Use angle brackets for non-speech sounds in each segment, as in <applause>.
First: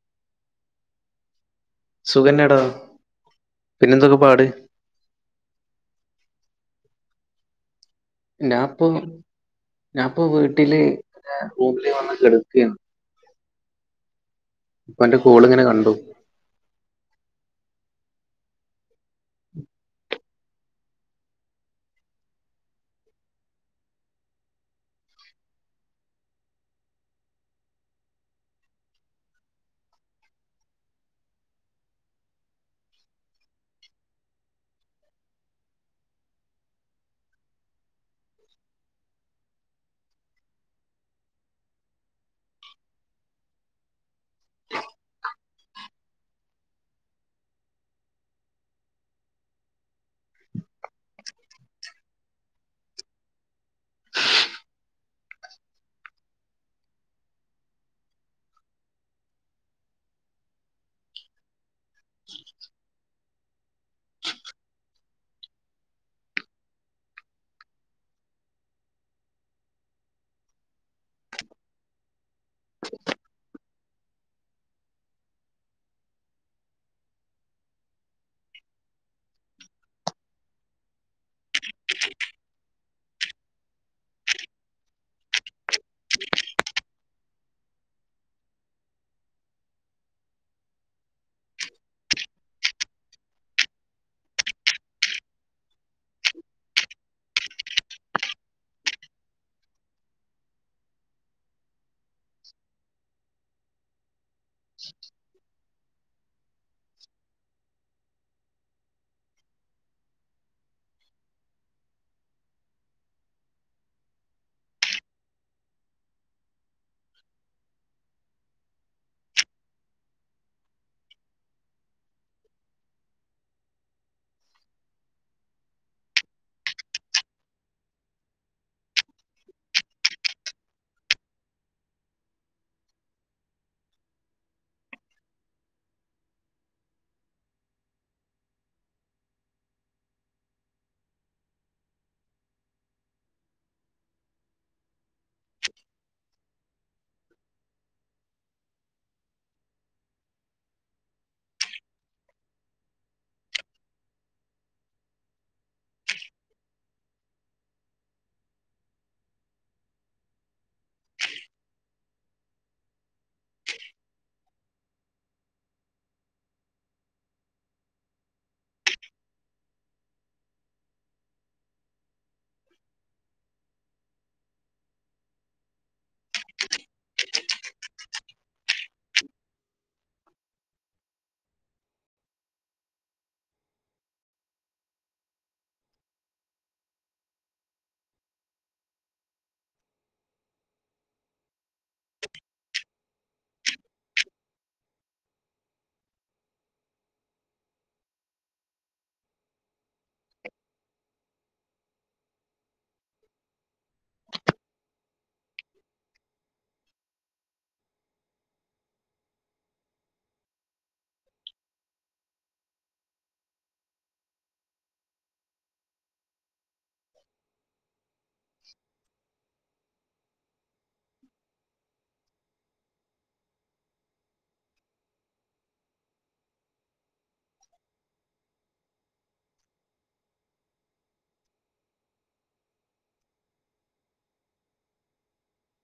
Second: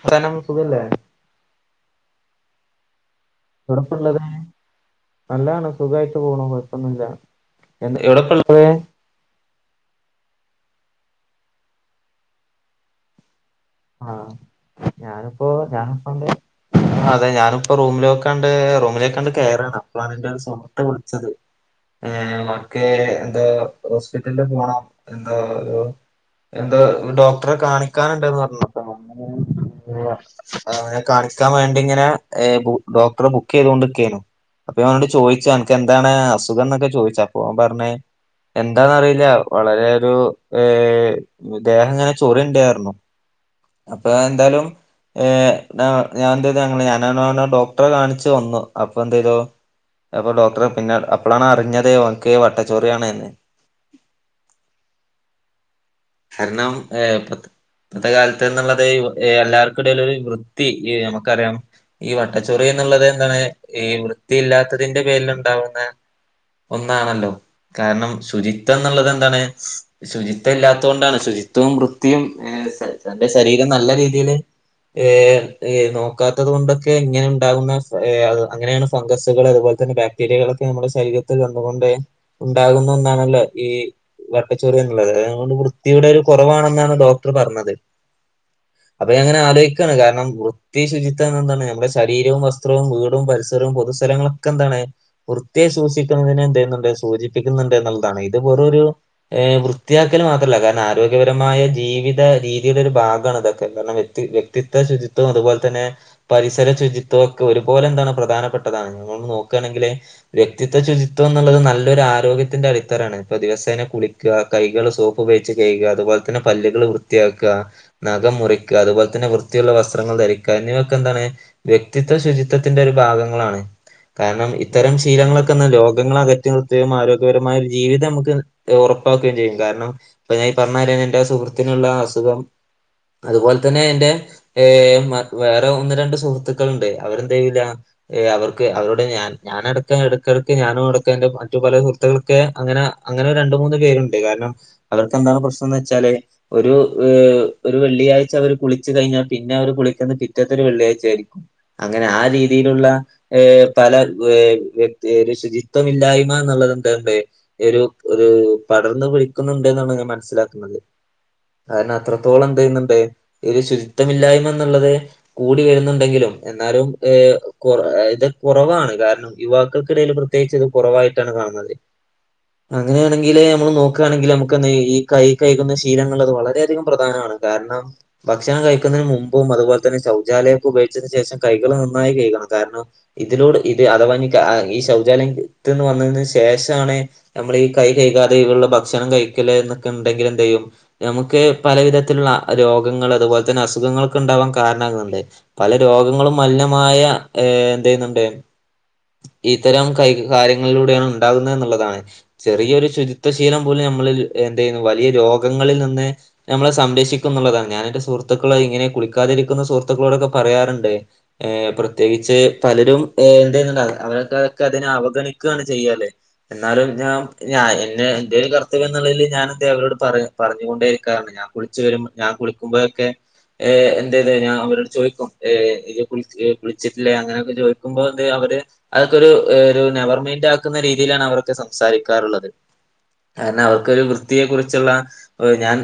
ത്താനം സുഖല്ലേ? സുഖന്നെടാ. എവ്ടെപ്പ പിന്നെന്തൊക്കെ ള്ളത്? പാട് നല്ലാണ് സുഖായിട്ട് പോണു. കൊഴപ്പൊന്നില്ല. എന്ത എവ്ടെ ഞാ പ്പം ഞാൻപ്പൊ വീട്ടില് റൂമില് വന്ന് കെടക്കേന്ന്. ആഹ് അപ്പൊ അന്റെ കോൾ ഞാനിപ്പോ ഇങ്ങനെ കണ്ടു ഞാനിപ്പണ്ട് അതെ ഞാനിപ്പോ റൂമിലോക്കാണ്ട് റൂമിലേക്കാണ്ട് കേറാണ്. അപ്പളാണ് ഇൻ്റൊരു സുഹൃത്ത് വിളിച്ചത്. ഏഹ് ഓൻക്ക് എന്താ ഹോസ്പിറ്റൽല് പോണം എന്താ ഒരു എന്താ ഡോക്ടറെ കാണിക്കാനുണ്ട്ന്ന് പർഞ്ഞപ്പ <unintelligible> അങ്ങനെ കാണിക്കാൻ വേണ്ടി ഇങ്ങനെ ഏഹ് ബു ഡോക്ടറെ ബുക്കെയ്തോണ്ട് നിക്കേന്നു. അപ്പ ഞാൻ ഓനോട് ചോയ്ച്ച്, അൻക്ക് എന്താണ് അസുഖം ന്നൊക്കെ ചോയിച്ച്. അപ്പോൻ പർഞ്ഞ് എന്താന്നറിയില്ല വളരെ ഒരു ഏഹ് ദേഹം ഇങ്ങനെ ചൊറിണ്ട് പർഞ്ഞു. അപ്പ ഞാൻ എന്തായാലും ഏഹ് നാ ഞാൻ എന്തെയ്തു. ഞങ്ങള് ഞാനാനോനെ ഡോക്ടറെ കാണിച്ച് വന്നു. അപ്പൊ എന്തെയ്തു അപ്പൊ ഡോക്ടറെ പിന്നെ അപ്പളാണ് അറിഞ്ഞത് ഓൻക്ക് വട്ടച്ചൊറിയാണ്ന്ന്. കാരണം ഏഹ് ഇപ്പത് ഇപ്പത്തെ കാൽ ത്ത് ന്ന്ള്ളത് ഏഹ് എല്ലാർക്കിടയിലും ഒരു വൃത്തി നമുക്കറിയാം ഈ വട്ടച്ചൊറി എന്നുള്ളത് എന്താണ് ഈ വൃത്തിയില്ലാത്തതിന്റെ പേരിൽ ഉണ്ടാവുന്ന ഒന്നാണല്ലോ. കാരണം ശുചിത്വ എന്നുള്ളത് എന്താണ് ശുചിത്വം ഇല്ലാത്തോണ്ടാണ് ശുചിത്വവും വൃത്തിയും ഏഹ് സ സർന്റെ ശരീരം നല്ല രീതീല് നോക്കാത്തത് കൊണ്ടൊക്കെ ഇങ്ങനെ ഉണ്ടാകുന്ന അങ്ങനെയാണ് ഫംഗസുകൾ അതുപോലെ തന്നെ ബാക് വിരകളൊക്കെ നമ്മുടെ ശരീരത്തിൽ വന്നുകൊണ്ട് ഉണ്ടാകുന്നുന്നാണല്ലോ ഈ വട്ടചൊറിയ എന്നുള്ളത്. അതുകൊണ്ട് വൃത്തിയുടെ ഒരു കുറവാണെന്നാണ് ഡോക്ടർ പറഞ്ഞത്. അപ്പൊ അങ്ങനെ ആലോചിക്കുകാണ്. കാരണം വൃത്തി ശുചിത്വം എന്താണ് നമ്മുടെ ശരീരവും വസ്ത്രവും വീടും പരിസരവും പൊതുസ്ഥലങ്ങളു ക്കെ എന്താണ് വൃത്തിയായി സൂക്ഷിക്കുന്നതിന് എന്ത് ചെയ്യുന്നുണ്ട് സൂചിപ്പിക്കുന്നുണ്ട് എന്നുള്ളതാണ്. ഇത് വെറു ഒരു വൃത്തിയാക്കല് മാത്രല്ല കാരണം ആരോഗ്യപരമായ ജീ വിക്കേണ്ട രീതിടെ ഒരു ഭാഗമാണതൊക്കെ കാരണം വ്യക്തിത്വ ശുചിത്വം അതുപോലെ തന്നെ പരിസര ശുചിത്വക്കെ ഒരുപോലെ എന്താണ് പ്രധാനപ്പെട്ടതാണ്. ഇങ്ങള് നോക്കുകയാണെങ്കില് വ്യക്തിത്വ ശുചിത്വമെന്നുള്ളത് നല്ലൊരു ആരോഗ്യത്തിന്റെ അടിത്തറാണ്. ഇപ്പൊ ദിവസേന കുളി കൈകൾ സോപ്പ് ഉപയോഗിച്ച് കഴുക. അതുപോലെ തന്നെ പല്ലുകള് വൃത്തിയാക് ക്കുക നഖം മുറിക്കുക അതുപോലെ തന്നെ വൃത്തിയുള്ള വസ്ത്രങ്ങൾ ധരിക്കുക എന്നിവയൊക്കെ എന്താണ് വ്യക്തിത്വശുചിത്വത്തിൻ്റെ ഒരു ഭാഗങ്ങളാണ്. കാരണം ഇത്തരം ശീലങ്ങളൊക്കെന്ന് രോഗങ്ങള അകറ്റി നിറുത്തുകയും ആരോഗ്യപരമായ ഒരു ജീവിതം നമുക്ക് ഉറപ്പാക്കുകയും ചെയ്യും. കാരണം ഇപ്പൊ ഞാൻ ഈ പറഞ്ഞാര്യം എന്റെ സുഹൃത്തിനുള്ള അസുഖം അതുപോലെ തന്നെ എൻ്റെ വേറെ ഒന്ന് രണ്ട് സുഹൃത്തുകള്ണ്ട് അവരെന്തയൂല ഏ അവർക്ക് അവരോട് ഞാൻ ഞാനടക്ക് ഇടക്കിടക്ക് ഞാനും ഉടക്കൻന്റെ മറ്റു പല തുകൾക്ക് അങ്ങനെ അങ്ങനെ രണ്ട് മൂന്ന് പേരുണ്ട് കാരണം അവർക്കന്താണ് പ്രശ്നം എന്ന് വെച്ചാല് ഒരു ഏഹ് ഒരു വെള്ളിയാഴ്ച അവര് കുളിച്ചു കഴിഞ്ഞാൽ പിന്നെ അവർ കുളിക്കുന്നത് പിറ്റെതൊരു വെള്ളിയാഴ്ച ആയിരിക്കും. അങ്ങനെ ആ രീതിയിലുള്ള ഏർ പല വ്യക്തി ശുചിത്വം ഇല്ലായ്മ എന്നുള്ളതൊണ്ട്. ഒരു പടർന്ന് പിടിക്കുന്നുണ്ട് എന്നാണ് ഞാൻ മനസ്സിലാക്കുന്നത്. കാരണം അത്രത്തോളം എന്തയ്ന്നുണ്ട് ഒരു ശുചിത്വമില്ലായ്മ എന്നുള്ളത് കൂടി വരുന്നുണ്ടെങ്കിലും എന്നാലും ഇത് കുറവാണ്. കാരണം യുവാക്കൾക്കിടയിൽ പ്രത്യേകിച്ച് ഇത് കുറവായിട്ടാണ് കാണുന്നത്. അങ്ങനെയാണെങ്കില് നമ്മള് നോക്കുകയാണെങ്കില് നമുക്ക് ഈ കൈ കയ്കുന്ന ശീലങ്ങൾ അത് വളരെ വളരെയധികം പ്രധാനമാണ് കാരണം ഭക്ഷണം കഴിക്കുന്നതിന് മുമ്പും അതുപോലെ തന്നെ ശൗചാലയൊക്കെ ഉപയോഗിച്ചതിനു ശേഷം കൈകള് നന്നായി കയ്കണം. കാരണം ഇതിലൂട് ഇത് അഥവാ ഈ ശൗചാലയത്ത്ന്ന് വന്നതിന് ശേഷാണ് നമ്മൾ ഈ കൈ കയികാതെയുള്ള ഭക്ഷണം കഴിക്കല് എന്നൊക്കെ ഉണ്ടെങ്കിൽ എന്തെയ്യും നമ്മക്ക് ഒക്കെ പല വിധത്തിലുള്ള രോഗങ്ങൾ അതുപോലെ തന്നെ അസുഖങ്ങളും ഇണ്ടാവാൻ കാരണാകുന്നുണ്ട്. പല രോഗങ്ങളും മലിനമായ എന്തെയുന്നുണ്ട് ഇത്തരം കൈ കാര്യങ്ങളിലൂടെയാണ് ഉണ്ടാകുന്നത് എന്നുള്ളതാണ് ചെറിയൊരു ശുചിത്വശീലം പോലും നമ്മളിൽ എന്തയ്യുന്നു വലിയ രോഗങ്ങളിൽ നിന്ന് നമ്മളെ സംരക്ഷിക്കും എന്നുള്ളതാണ്. ഞാന് എന്റെ സുഹൃത്തുക്കളെ ഇങ്ങനെ കുളിക്കാതിരിക്കുന്ന സുഹൃത്തുക്കളോടൊക്കെ പറയാറുണ്ട് ഏ പ്രത്യേകിച്ച് പലരും എന്തെയുന്നുണ്ടാകാം അവരൊക്കെ അതൊക്കെ അതിനെ അവഗണിക്കുകയാണ് ചെയാലെ. എന്നാലും ഞാൻ ഞാ എന്നെ എന്റെ ഒരു കർത്തവ്യം എന്നുള്ളതിൽ ഞാൻ അവരോട് പറയാം. പറഞ്ഞുകൊണ്ടേരിക്കാറ്ണ്ട്. ഞാൻ കുളിച്ച് വരു ഞാൻ കുളിക്കുമ്പോഴൊക്കെ ഏ എന്തത ഞാൻ അവരോട് ചോദിക്കും. കുളിച്ചിട്ടില്ലേ? അങ്ങനെയൊക്കെ ചോദിക്കുമ്പോ അവര് അതൊക്കെ ഒരു ഒരു നെവർമെന്റ് ആക്കുന്ന രീതിയിലാണ് അവരൊക്കെ സംസാരിക്കാറുള്ളത്. കാരണം അവർക്കൊരു വൃത്തിയെ കുറിച്ചുള്ള ഞാൻ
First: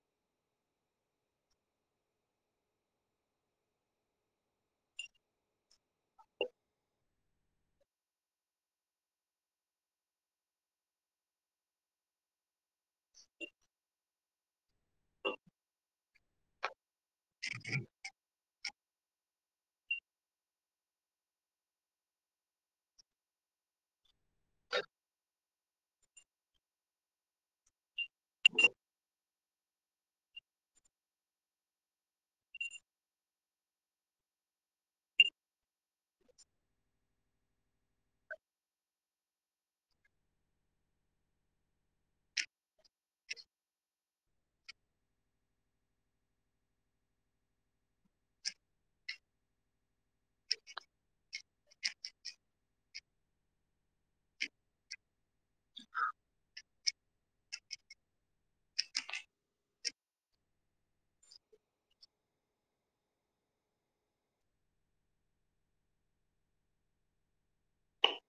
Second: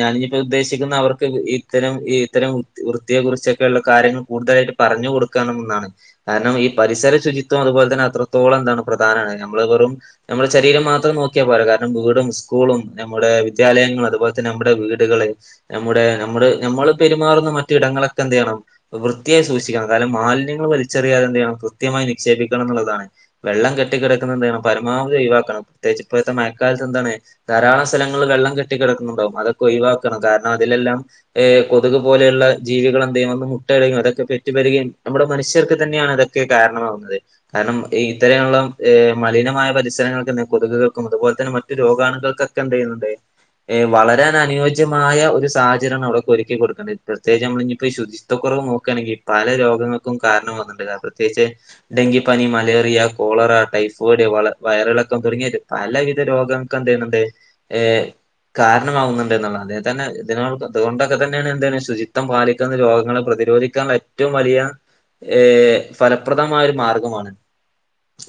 ഞാനിനിപ്പോ ഉദ്ദേശിക്കുന്നെ അവർക്ക് ഇത്തരം ഇത്തരം വൃത്തിയെ കുറിച്ചൊക്കെയുള്ള കാര്യങ്ങൾ കൂടുതലായിട്ട് പറഞ്ഞു കൊടുക്ക എന്നാണ്. കാരണം ഈ പരിസര ശുചിത്വം അതുപോലെ തന്നെ അത്രത്തോളം എന്താണ് പ്രധാനാണ് നമ്മള് വെറും നമ്മുടെ ശരീരം മാത്രം നോക്കിയാൽ പോരാ കാരണം വീടും സ്കൂളും നമ്മുടെ വിദ്യാലയങ്ങളൾ അതുപോലെ തന്നെ നമ്മുടെ വീടുകള് നമ്മുടെ നമ്മള് നമ്മള് പെരുമാറുന്ന മറ്റു ഇടങ്ങളക്കെ എന്തെയ്യണം വൃത്തിയായി സൂക്ഷിക്കണം കാരണം മാലിന്യങ്ങള് വലിച്ചറിയാതെ എന്തെയ്യണം സൂ കൃത്യമായി നിക്ഷേപിക്കണം ന്ന്ള്ളതാണ് വെള്ളം കെട്ടിക്കിടക്ക്ന്ന എന്തെയ്യണം പരമാവധി ഒഴിവാക്കണം പ്രത്യേകിച്ച് ഇപ്പഴത്തെ മഴക്കാലത്ത് എന്താണ് ധാരാളം സ്ഥലങ്ങള്ല് വെള്ളം കെട്ടി കിടക്കുന്നുണ്ടാാവും അതൊക്കെ ഒഴിവാക്കണം കാരണം അതിലെല്ലാം ഏഹ് കൊതുക് പോലെയുള്ള ജീവികൾ എന്തെയ്യും വന്ന് മുട്ട ഇടയും അതൊക്കെ പെറ്റ് പേരികിയും നമ്മുടെ മനുഷ്യർക്ക് തന്നെയാണ് അതൊക്ക് ക്കെ കാരണമാവുന്നത് കാരണം ഈത്തരെയുള്ളേ ഏ് മലിനമായ പരിസരങ്ങൾക്ക് എന്തെ കൊതുകൾക്കും അതുപോൽതന്നെ മറ്റു രോഗാണുകൾക്കെ ക്കെന്തെയ്യുന്നുണ്ട് ഏഹ് വളരാൻ അനുയോജ്യമായ ഒരു സാഹചര്യ ആണ് അവ്ടെക്കെ ഒരുക്കി കൊടുക്കണ്ടെത് പ്രത്യേകിച്ച് അമ്മളിഞിപ്പ സ്വശി ത്തക്കൊറവ് ന്നോക്ക്ആണെങ്കി പല രോഗങ്ങൾക്കും കാരണമാവ്ന്ന്ണ്ട് അത് ത്യേകിച്ച് ഡെങ്കി പനി മലേറിയ കോളറ ടൈഫോയിഡ് വള വയറിളക്കം തൊടങ്ങേത് പലവിധ രോഗങ്ങൾക്ക് എന്ത് എയ്യ്ന്ന്ണ്ട് ഏ്ഹ് കാരണമാവുന്നുണ്ട് എന്നുള്ളതാ അതേ തന്നെ ഇതിനോൾക്ക് അതുകൊണ്ടൊക്കെ തന്നേണ് എന്തയ്യ്ണ് ശുചിത്തം പാലിക്കുന്ന രോഗങ്ങളെ പ്രതിരോധി ക്കാണ് എറ്റവും വലിയ ഏഹ് ഫലപ്രദമായ ഒരു മാർഗമാണ്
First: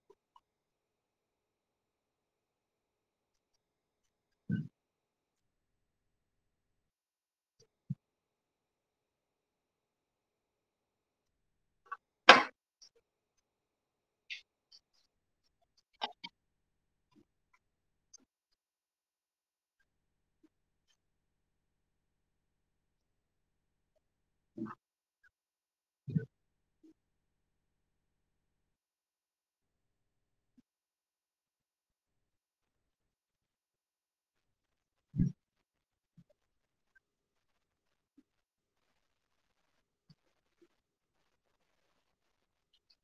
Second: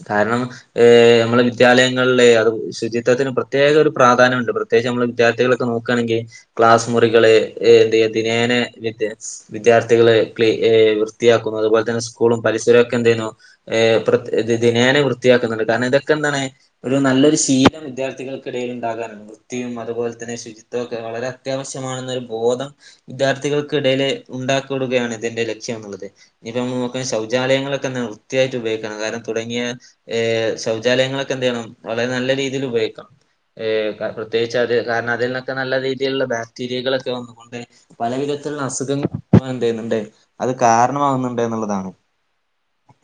കാരണം ഏ്ഹ് അമ്മളെ വിദ്യാലയങ്ങൾള് അത് ശുചിത്വത്തിന് പ്രത് ത്യേക ഒരു പ്രാധാന്യ ഉണ്ട് പ്രത്യേകിച്ച് ഞമ്മളെ വിദ്യാർത്ഥികള് ക്ക ന്നോക്കാണെങ്കി ക്ലാസ് മുറികള് ഏത് എത്ദിനേനെ വ്യറ്റ്യാസ് വിദ്യാർത്ഥികള് ക്ലീ ഏഹ് വൃത്തിയാക്കുന്നു അതുപോൽതന്നെ സ്കൂളും പരിസരൊം ഒക്കെ എന്തെയ്യുന്നു ഏഹ് പ്രത് ദി ദിനേന വൃത്തിയാക്ക്ന്ന്ണ്ട് കാരണം ഇതൊക്കെ എന്താണ് ഒരു ന്നല്ലൊരു ശീലം വിദ്യാർത്ഥികൾക്കിടയില് ഇണ്ടാകാനാണ് വൃത്തിയും അതുപോൽതന്നെ ശുചിത്വം ഒക്കെ വളരെ അത്യാവശ്യമാണെന്നൊരു ബോധം വിദ്യാർത്ഥികൾക്കിടയില് ഉണ്ടാക്കികൊടുകയാണ് ഇതിന്റെ ലക്ഷ്യം എന്നുള്ളത് <unintelligible> ശൗച ചാലയങ്ങളൊക്കെ നൃർത്തിയായിറ്റ് ഉപയോഗിക്കണം കാരണം തുടങ്ങിയ ഏഹ് ശൗചാലയങ്ങളെക്കെ എന്തയ്യണം വളരെ ന്നല്ല രീതിയില് ഉപയോഗിക്കണം ഏഹ് <unintelligible> ത്യേകിച്ച് അത് കാരണം അതിൽന്നൊക്കെ ന്നല്ല രീതിയിലുള്ള ബാക്ടീരിയകളൊക്കെ വന്നുകൊണ്ടേ പല വിധത്തിലുള്ള അസുഖങ്ങൾക്കും എന്തെയ്യുന്നുണ്ട് അത് കാരണമാകുന്നുണ്ട് എന്ന്ള്ളതാണ്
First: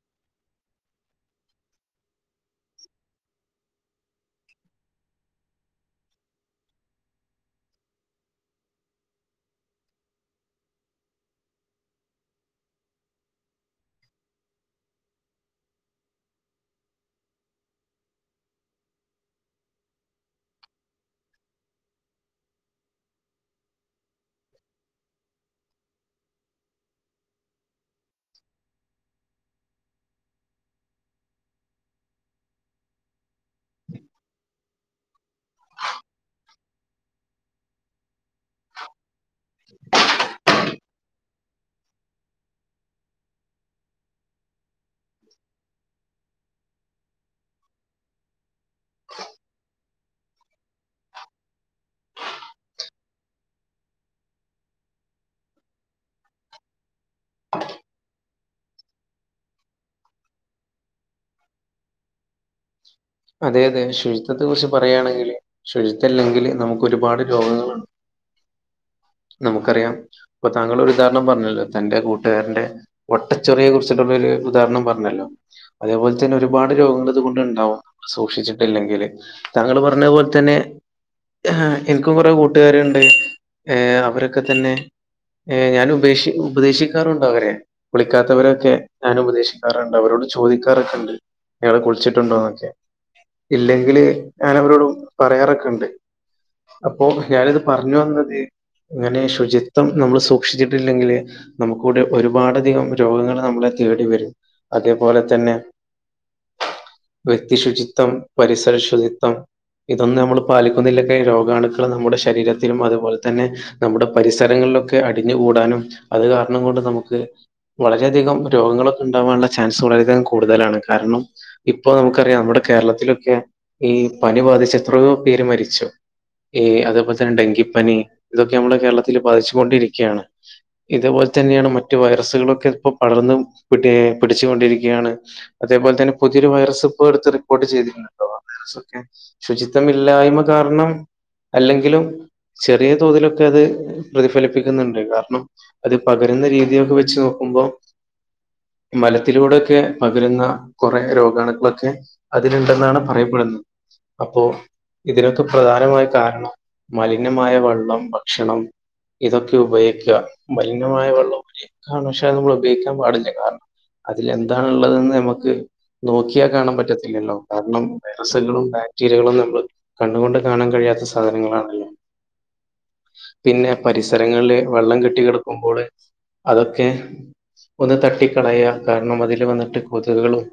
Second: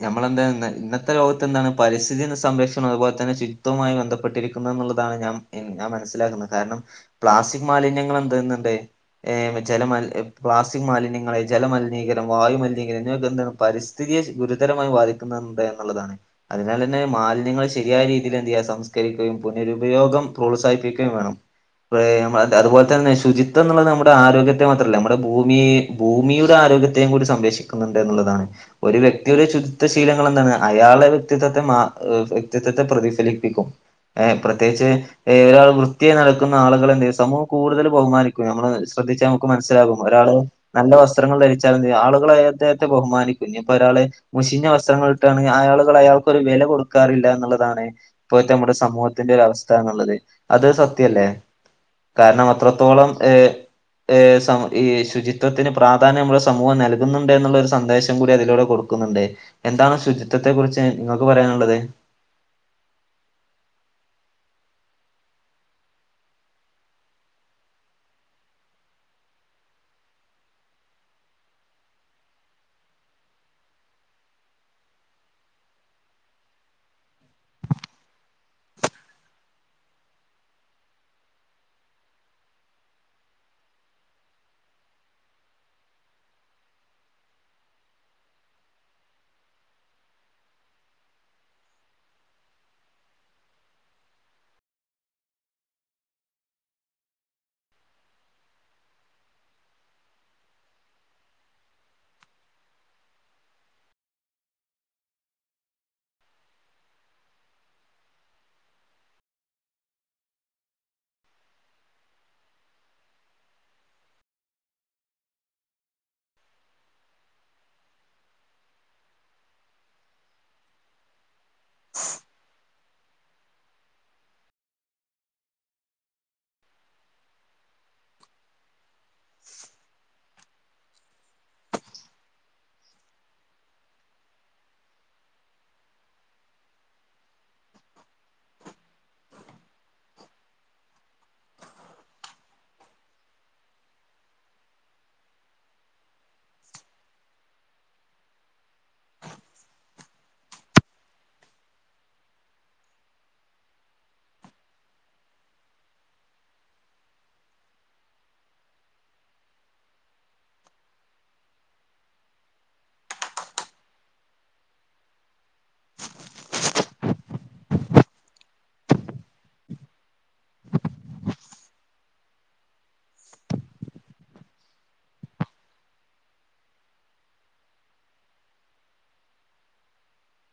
നമ്മളെന്താ ഇന്ന് ഇന്നത്തെ ലോകത്ത് എന്താണ് പരിസ്ഥിതീനെ സംരക്ഷണം അതുപോൽതന്നെ ശുചിത്വവുമായി ബന്ധപ്പെട്ടിരിക്കുന്ന എന്നുള്ളതാണ് ഞാം ഇൻ ഞാൻ മനസ്സിലാക്കുന്നെ കാരണം പ്ലാസ്റ്റിക് മാലിന്യങ്ങൾ എന്തഎയ്യ്ന്ന്ണ്ട് ഏഹ് ജലമൽ പ്ലാസ്റ്റിക് മാലിന്യങ്ങളെ ജലമലിനീകരണം വായുമലിനീകരണം എന്നിവൊക്കെന്താണ് പരിസ് സ്ഥിതിയെ ഗുരുതരമായി ബാധിക്കുന്ന എന്ന് എന്ന്ള്ളതാണ് അതിനാൽ എന്നെ മാലിന്യങ്ങളെ ശെരിയായ രീതിയിൽ എന്ത് എയ്യാ സംസ്കരിക്കുകയും പുനരുപയോഗം പ്രോത്സാഹിപ്പിക്കുകയും വേണം പ്രേമ അത് അതുപോൽതന്നെ ശുചിത്വംന്നുള്ളത് ന്നമ്മുടെ ആരോഗ്യത്തെ മാത്രല്ല നമ്മുടെ ഭൂമിയേ ഭൂമിയുടെ ആരോഗ്യത്തെയും കൂടി സംരക്ഷിക്കുന്ന്ണ്ട് എന്നുള്ളതാണ് ഒരു വ്യക്തിയുടെ ശുചിത്വ ശീലങ്ങളെന്താണ് അയാളേ വ്യക്തിത്വത്തെ മാ ഏ്, വ്യക്തിത്വത്തേ പ്രതിഫലിപ്പിക്കും ഏഹ് പ്രത്യേകിച്ച് ഏഹ് ഒരാൾ വൃത്തിയായി ന്നടക്കുന്ന ആളുകളെ എന്തെയ്യും സമൂഹം കൂടുതൽ ബഹുമാനി ക്കും ന്നമ്മളത് ശ്രദ്ധിച്ചാൽ അമുക്ക് മനസ്സിലാകും ഒരാള് ന്നല്ല വസ് ത്രങ്ങള് ധരിച്ചാലെന്തെയ്യും ആളുകള് ളഅദ്ദേഹത്തെ ബഹുമാനി ഇഞ്ഞിപ്പൊരാള് മുഷിഞ്ഞ വസ്ത്രങ്ങള് ഇട്ടാണെങ്കി അയാള്കൾ അയാൾക്കൊരു വെല കൊടുക്കാറില്ല എന്നുള്ളതാണ് ഇപ്പോഴത്തെ തമ്മുടെ സമൂഹത്തിന്റെ ഒരവസ്ഥാന്നുള്ളത് അത് സത്യല്ലേ കാരണം അത്രത്തോളം ഏ് ഏ് സമം ഈ ശുചി ത്യത്തിന് പ്രാധാന്യം അമ്മള് സമൂഹം നൽകുന്നുണ്ട് എന്നുള്ളൊരു സന്ദേശ് വും കൂടി അതിലൂടെ കൊടുക്കുന്നുണ്ട് എന്താണ് ശുചിത്വത്തെ കുറിച്ച് ഇങ്ങക്ക് പറയാനുള്ളത് അതേ അതേ ശുചിത്വത്തെ കുറിച്ച് പറയാണെങ്കില് ശുചിത്വല്ലെങ്കില് ന്നമുക്ക് ഒരുപാട് രോഗങ്ങള് ന്നമുക്കറിയാം ഇപ്പൊ താങ്കളൊരു ഉദാഹരണം പറഞ്ഞല്ലോ തന്റെ കൂട്ടാരന്റെ വട്ടച്ചൊറിയെ കുറിച്ചിട്ട്ള്ളൊര് ഉദാഹരണം പർഞ്ഞല്ലോ അതേപോൽ തന്നെ ഒരുപാട് രോഗങ്ങൾ അതുകൊണ്ട് ഇണ്ടാഉം സൂക്ഷിച്ചിട്ടില്ലെങ്കില് താങ്കൾ പർഞ്ഞ പോൽ തന്നെ ആഹ് എൻക്കും കൊറേ കൂട്ടുകാര് ഇണ്ട് ഏഹ് അവരൊക്കതന്നേ ഏഹ് ഞാന് ഉപേശികും ഉപദേശിക്കാറുണ്ടവരേ കുളിക്കാത്തവരേഒക്കെ ഞാന് ഉപദേശിക്കാറാണ്ട് അവരോട് ചോദിക്കാറൊക്കെണ്ട് ഇയാള് കുളിച്ചിട്ടുണ്ടോന്നൊക്കെ ഇല്ലെങ്കില് ഞാന അവരോടും പറയാറൊക്കെണ്ട് അപ്പോ ഞാനിത് പറഞ്ഞു വന്നത് ഇങ്ങനെ ശുചിത്വം ന്നമ്മള് സൂക്ഷിച്ചിട്ടില്ലങ്കില് ന്നമുക്കൂടി ഒരുപാട അധികം രോഗങ്ങള് നമ്മളെ തേടി വെരും അതേപോല തന്നെ വ്യക്തി ശുചി ത്തം പരിസര ശുചിത്തം ഇതൊന്നും ന്നമ്മൾ പാലിക്കുന്നില്ലൊക്കെ രോഗാണുക്കൾ നമ്മുടെ ശരീരത്തിലും അതുപോലെ തന്നെ ന്നമ്മുടെ പരിസരങ്ങളിലൊക്കെ അടിഞ് കൂടാനും അത് കാരണംകൊണ്ട് ന്നമുക്ക് വളരെയധികം രോഗങ്ങളൊക്കെ ഉണ്ടാാവാനുള്ള ചാൻസ് വളരെയധികം കൂടുതലാണ് കാരണം ഇപ്പൊ ന്നമുക്കറിയാം ന്നമ്മുടെ കേരളത്തിലൊക്കെ ഈ പനി ബാധിച്ച എത്രയോ പേര് മരിച്ചു. ഹി അതേപോലെതന്നെ ഡെങ്കിപ്പനി ഇതൊക്കെ ന്നമ്മളെ കേരളത്തിൽ ബാധിച്ചുകൊണ്ടിരിക്കെയാണ്. ഇതേപോലെ തന്നെയാണ് മറ്റ് വൈറസുകളൊക്കെ ഇപ്പോ പടർന്ന് ഏ പിടിച്ചുകൊണ്ടിരിക്കുകയാണ്. അതേപോലെതന്നെ പുതിയൊരു വൈറസ്പ്പോ എടുത്ത് റിപ്പോർട്ട് ചെയ്തിട്ടുണ്ടല്ലോ ആഹ് വൈറസ് ശുചിത്വമില്ലായ്മ കാരണം അല്ലെങ്കിലും ചെറിയെ തോതിലൊക്കെ അത് പ്രതിഫലിപ്പിക്കുന്നുണ്ട് കാര്ണം അത് പകരുന്ന രീതിയൊക്കെ വെച്ച് നോക്കുമ്പോൾ മലത്തിലൂടെയൊക്കെ പകരുന്ന കൊറെ രോഗാണുക്കളൊക്കെ അതില്ണ്ടെന്നാണ് പറയപ്പെടുന്നത് അപ്പോ ഇതിനൊക്കെ പ്രധാനമായ കാരണം മലിനമായ വള്ളം, ഭക്ഷണം ഇതൊക്കെ ഉപയോഗിക്കുക മലിനമായ വെള്ളംപയാക്കാന്ന് പക്ഷെ ന്നമ്മൾ ഉപയോഗിക്കാൻ പാടില്ല കാരണം അതിൽന്താണള്ളതെന്ന് ന്നമ്മക്ക് നോക്കിയാൽ കാണാൻ പറ്റത് ത്തിഇല്ലല്ലോ കാരണം വൈറസുകളും ബാക്ടീരിയകളും ന്നമ്മള് കണ്ണ് കൊണ്ട് കാണാൻ കഴിയാത്ത സാധനങ്ങളാണല്ലോ? പിന്നെ പരിസരങ്ങളില് വെള്ളം കെട്ടി കിടക്കുമ്പോള് അതൊക്കെ ഒന്ന് തട്ടിക്കളയ കാരണം അതിൽ വന്നിട്ട് കൊതുകളും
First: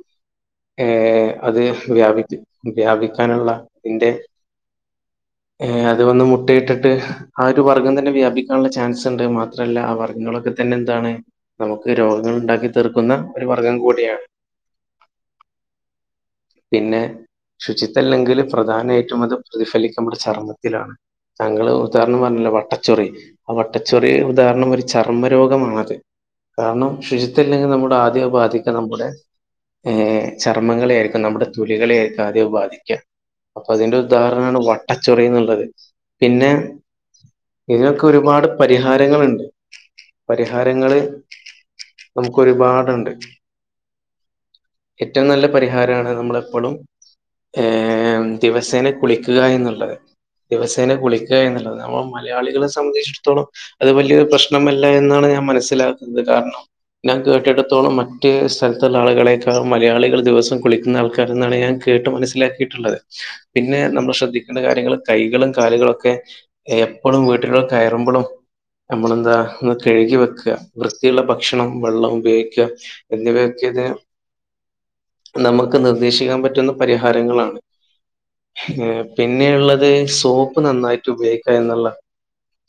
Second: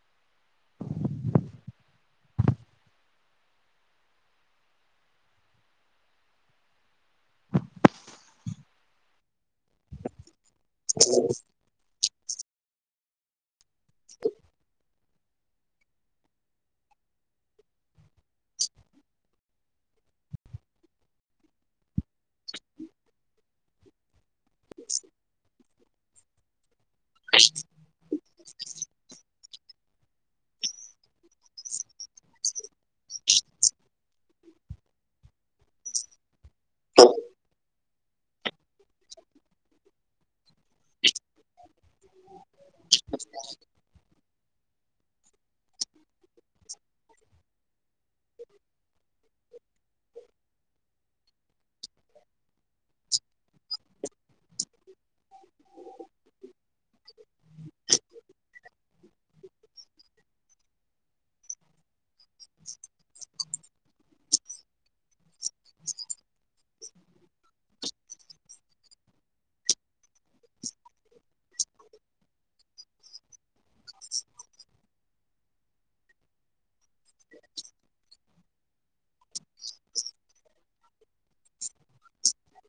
ഏഹ് അത് വ്യാപിക്കും വ്യാപിക്കാനുള്ള അതിന്റെ ഏഹ് അത് വന്ന് മുട്ടയിട്ടിട്ട് ആഹ് ഒരു വർഗ്ഗം തന്നെ വ്യാപിക്കാനുള്ള ചാൻസ് ഉണ്ട് മാത്രമല്ല ആഹ് വർഗങ്ങളൊക്കെ തന്നെ എന്താണ് ന്നമുക്ക് രോഗങ്ങൾ ഉണ്ടാക്കി തീർക്കുന്ന ഒരു വർഗ്ഗം കൂടിയാണ്. പിന്നെ ശുചിത്വമല്ലെങ്കിൽ പ്രധാനമായിട്ടും അത് പ്രതിഫലിക്ക ന്നമ്മളെ ചർമ്മത്തിലാണ് താങ്കൾ ഉദാഹരണം പറഞ്ഞല്ലോ വട്ടച്ചൊറി ആഹ് വട്ടച്ചൊറിയ ഉദാഹരണം ഒരു ചർമ്മരോഗമാണത്. കാരണം ശുചിത്വല്ലെങ്കിൽ നമ്മുടെ ആദ്യം ബാധിക്ക ന്നമ്മുടെ ഏഹ് ചർമ്മങ്ങളെ ന്നമ്മടെ തൊലികളെയായിരിക്കും ആദ്യം അത് ബാധിക്ക. അപ്പൊ അതിന്റെ ഉദാഹരണമാണ് വട്ടച്ചൊറി എന്നുള്ളത് പിന്നെ ഇതിനൊക്കെ ഒരുപാട് പരിഹാരങ്ങള്ണ്ട് പരിഹാരങ്ങള് ന്നമുക്ക് ഒരുപാടുണ്ട് ഏറ്റവും ന്നല്ലോം പരിഹാര ഹാരാണ് ന്നമ്മളെപ്പോഴും ഏ ദിവസേന കുളിക്കുക എന്നുള്ളത്. ദിവസേന കുളിക്കുക എന്നുള്ളത് ന്നമ്മൾ മലയാളികളെ സംബന്ധിച്ചിടത്തോളം അത് വല്ല്യൊരു പ്രശ്നമല്ല എന്നാണ് ഞാൻ മനസ്സിലാക്കുന്നത് കാരണം ഞാൻ കേട്ടിടത്തോളം മറ്റ് സ്ഥലത്തുള്ള ആളുകളെക്കാൾ മലയാളികൾ ദിവസം കുളിക്കുന്ന ആൾക്കാരന്നാണ് ഞാൻ കേട്ട് മനസ്സിലാക്കിയിട്ടുള്ളത് പിന്നെ ന്നമ്മള് ശ്രദ്ധിക്കേണ്ട കാര്യങ്ങള് കൈകളും കാലുകളൊക്കെ എപ്പളും വീട്ടില് കയറുമ്പളും ന്നമ്മളെന്താ ഒന്ന് കഴുകി വെക്കാ വൃത്തിയുള്ള ഭക്ഷണം വെള്ളം ഉപയോഗിക്കാ എന്നിവയൊക്കെ ഇത് നമുക്ക് നിർദ്ദേശിക്കാൻ പറ്റുന്ന പരിഹാരങ്ങളാണ് ഏഹ് പിന്നെയ്ള്ളത് സോപ്പ് നന്നായിട്ട് ഉപയോഗിക്കാ എന്ന്ള്ള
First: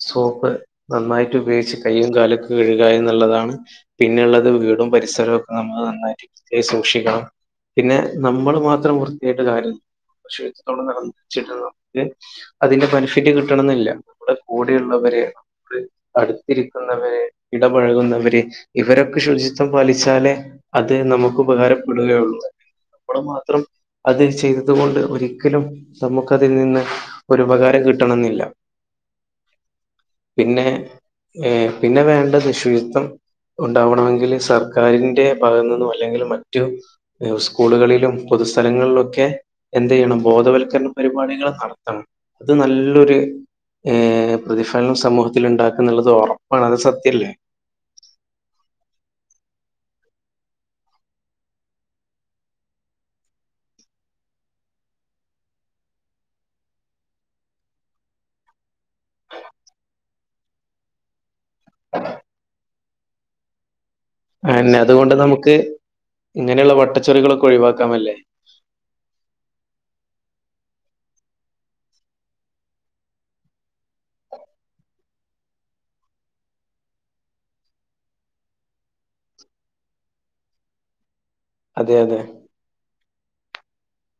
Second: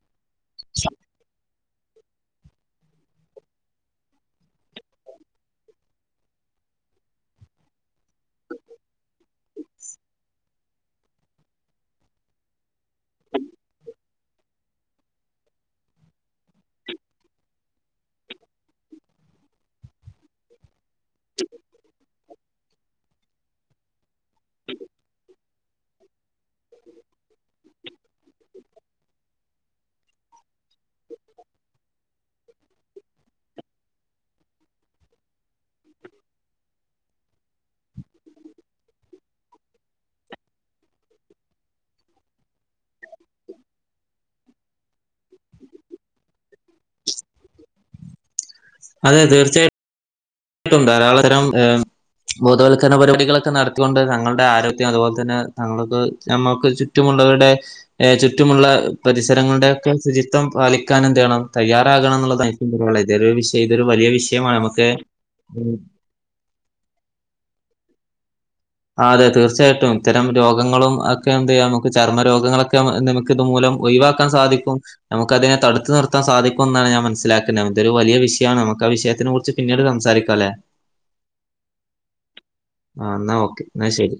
സോപ്പ് നന്നായിട്ടുപയോഗിച്ച് കയ്യും കാലൊക്കെ കഴുക എന്ന്ള്ളതാണ് പിന്നെള്ളത് വീടും പരിസരക്കെ നമ്മള് നന്നായിട്ട് വൃത്തിയായി സൂക്ഷിക്കണം പിന്നെ ന്നമ്മള് മാത്രം വൃത്തിയായിട്ട് കാര്യല്ല <unintelligible> അതിന്റെ ബെനഫിറ്റ് കിട്ടണംന്നില്ല നമ്മുടെ കൂടെള്ളവര് ര് അടുത്തിരിക്കുന്നവര് ഇടപഴകുന്നവര് ഇവരൊക്കെ ശുചി ത്തം പാലിച്ചാലേ അത് നമുക്ക് ഉപകാരപ്പെടുകയൊള്ളു നമ്മള് മാത്രം അത്ചെയ്തത് കൊണ്ട് ഒരിക്കലും നമ്മുക്കതിൽ നിന്ന് ഒരു ഉപകാരം കിട്ടെണംന്നില്ല പിന്നെ ഏഹ് പിന്നെ വേണ്ടെത് ശുചിത്വം ഉണ്ടാവണമെങ്കില് സർക്കാരിന്റെ ഭാഗത്ത് നിന്നും അല്ലെങ്കില് മറ്റു ഏഹ് ഉസ്കൂള്കളിലും പൊതുസ്ഥലങ്ങളില്വൊക്കെ എന്തെയ്യണം ബോധവൽക്കരണ പരിപാടികള് നടത്തണം അത് നല്ലൊര് ഏഹ് പ്രതിഫലനം സമൂഹത്തില് ഇണ്ടാക്കുംന്ന്ള്ളത് ഒറപ്പാണ് അത് സത്യല്ലേ അതെ തീർച്ചയാ യിട്ടും ധാരാള തരം ഏഹ് ബോധവത്ക്കരണ പരിപാടികളൊക്കെ നടത്തിയോണ്ടെന്നെ ഞങ്ങളുടെ ആരോഗ്യം അതുപോൽതന്നെ ഞങ്ങക്ക് ഞമ്മക്ക് ചു റ്റുമുള്ളവരുടെ ഏഹ് ചുറ്റുമുള്ള പരിസരങ്ങളുടെയൊക്കെ ശുചിത്വം പാലിക്കാൻ എന്ത് ചെയ്യണം തയ്യാറാകണം ന്ന്ള്ളതായി <unintelligible> ഇത്പോലൊരു വിഷയം ഇതൊരു വലിയ വിഷ് അയന്നെ അതുകൊണ്ട് നമുക്ക് ഇങ്ങനെയുള്ള വട്ടച്ചൊറികളൊക്കെ ഒഴിവാക്കാമല്ലേ ആഹ് അതെ തീർച്ചയായിട്ടും ഇത്തരം രോഗങ്ങളും ഒക്കെ എന്ത് ചെയ്യാം നമുക്ക് ചർമ്മ രോഗങ്ങളൊക്കെ നമു ന്ത് നമു ക്ക്ത് മൂലം ഒഴിവാക്കാൻ സാധിക്കും നമുക്കതിനെ തടുത്തു നിർത്താൻ സാധിക്കും എന്നാണ് ഞാൻ മനസ്സിലാക്കുന്നത് ഇതൊരു വലിയ വിഷയമാണ് നമുക്ക് ആ വിഷയത്തിനെ കുറിച്ച് പിന്നീട് സംസാരിക്കാ അല്ലെ അതെ അതെ ആഹ് അന്നാ ഓക്കെ എന്നാശെരി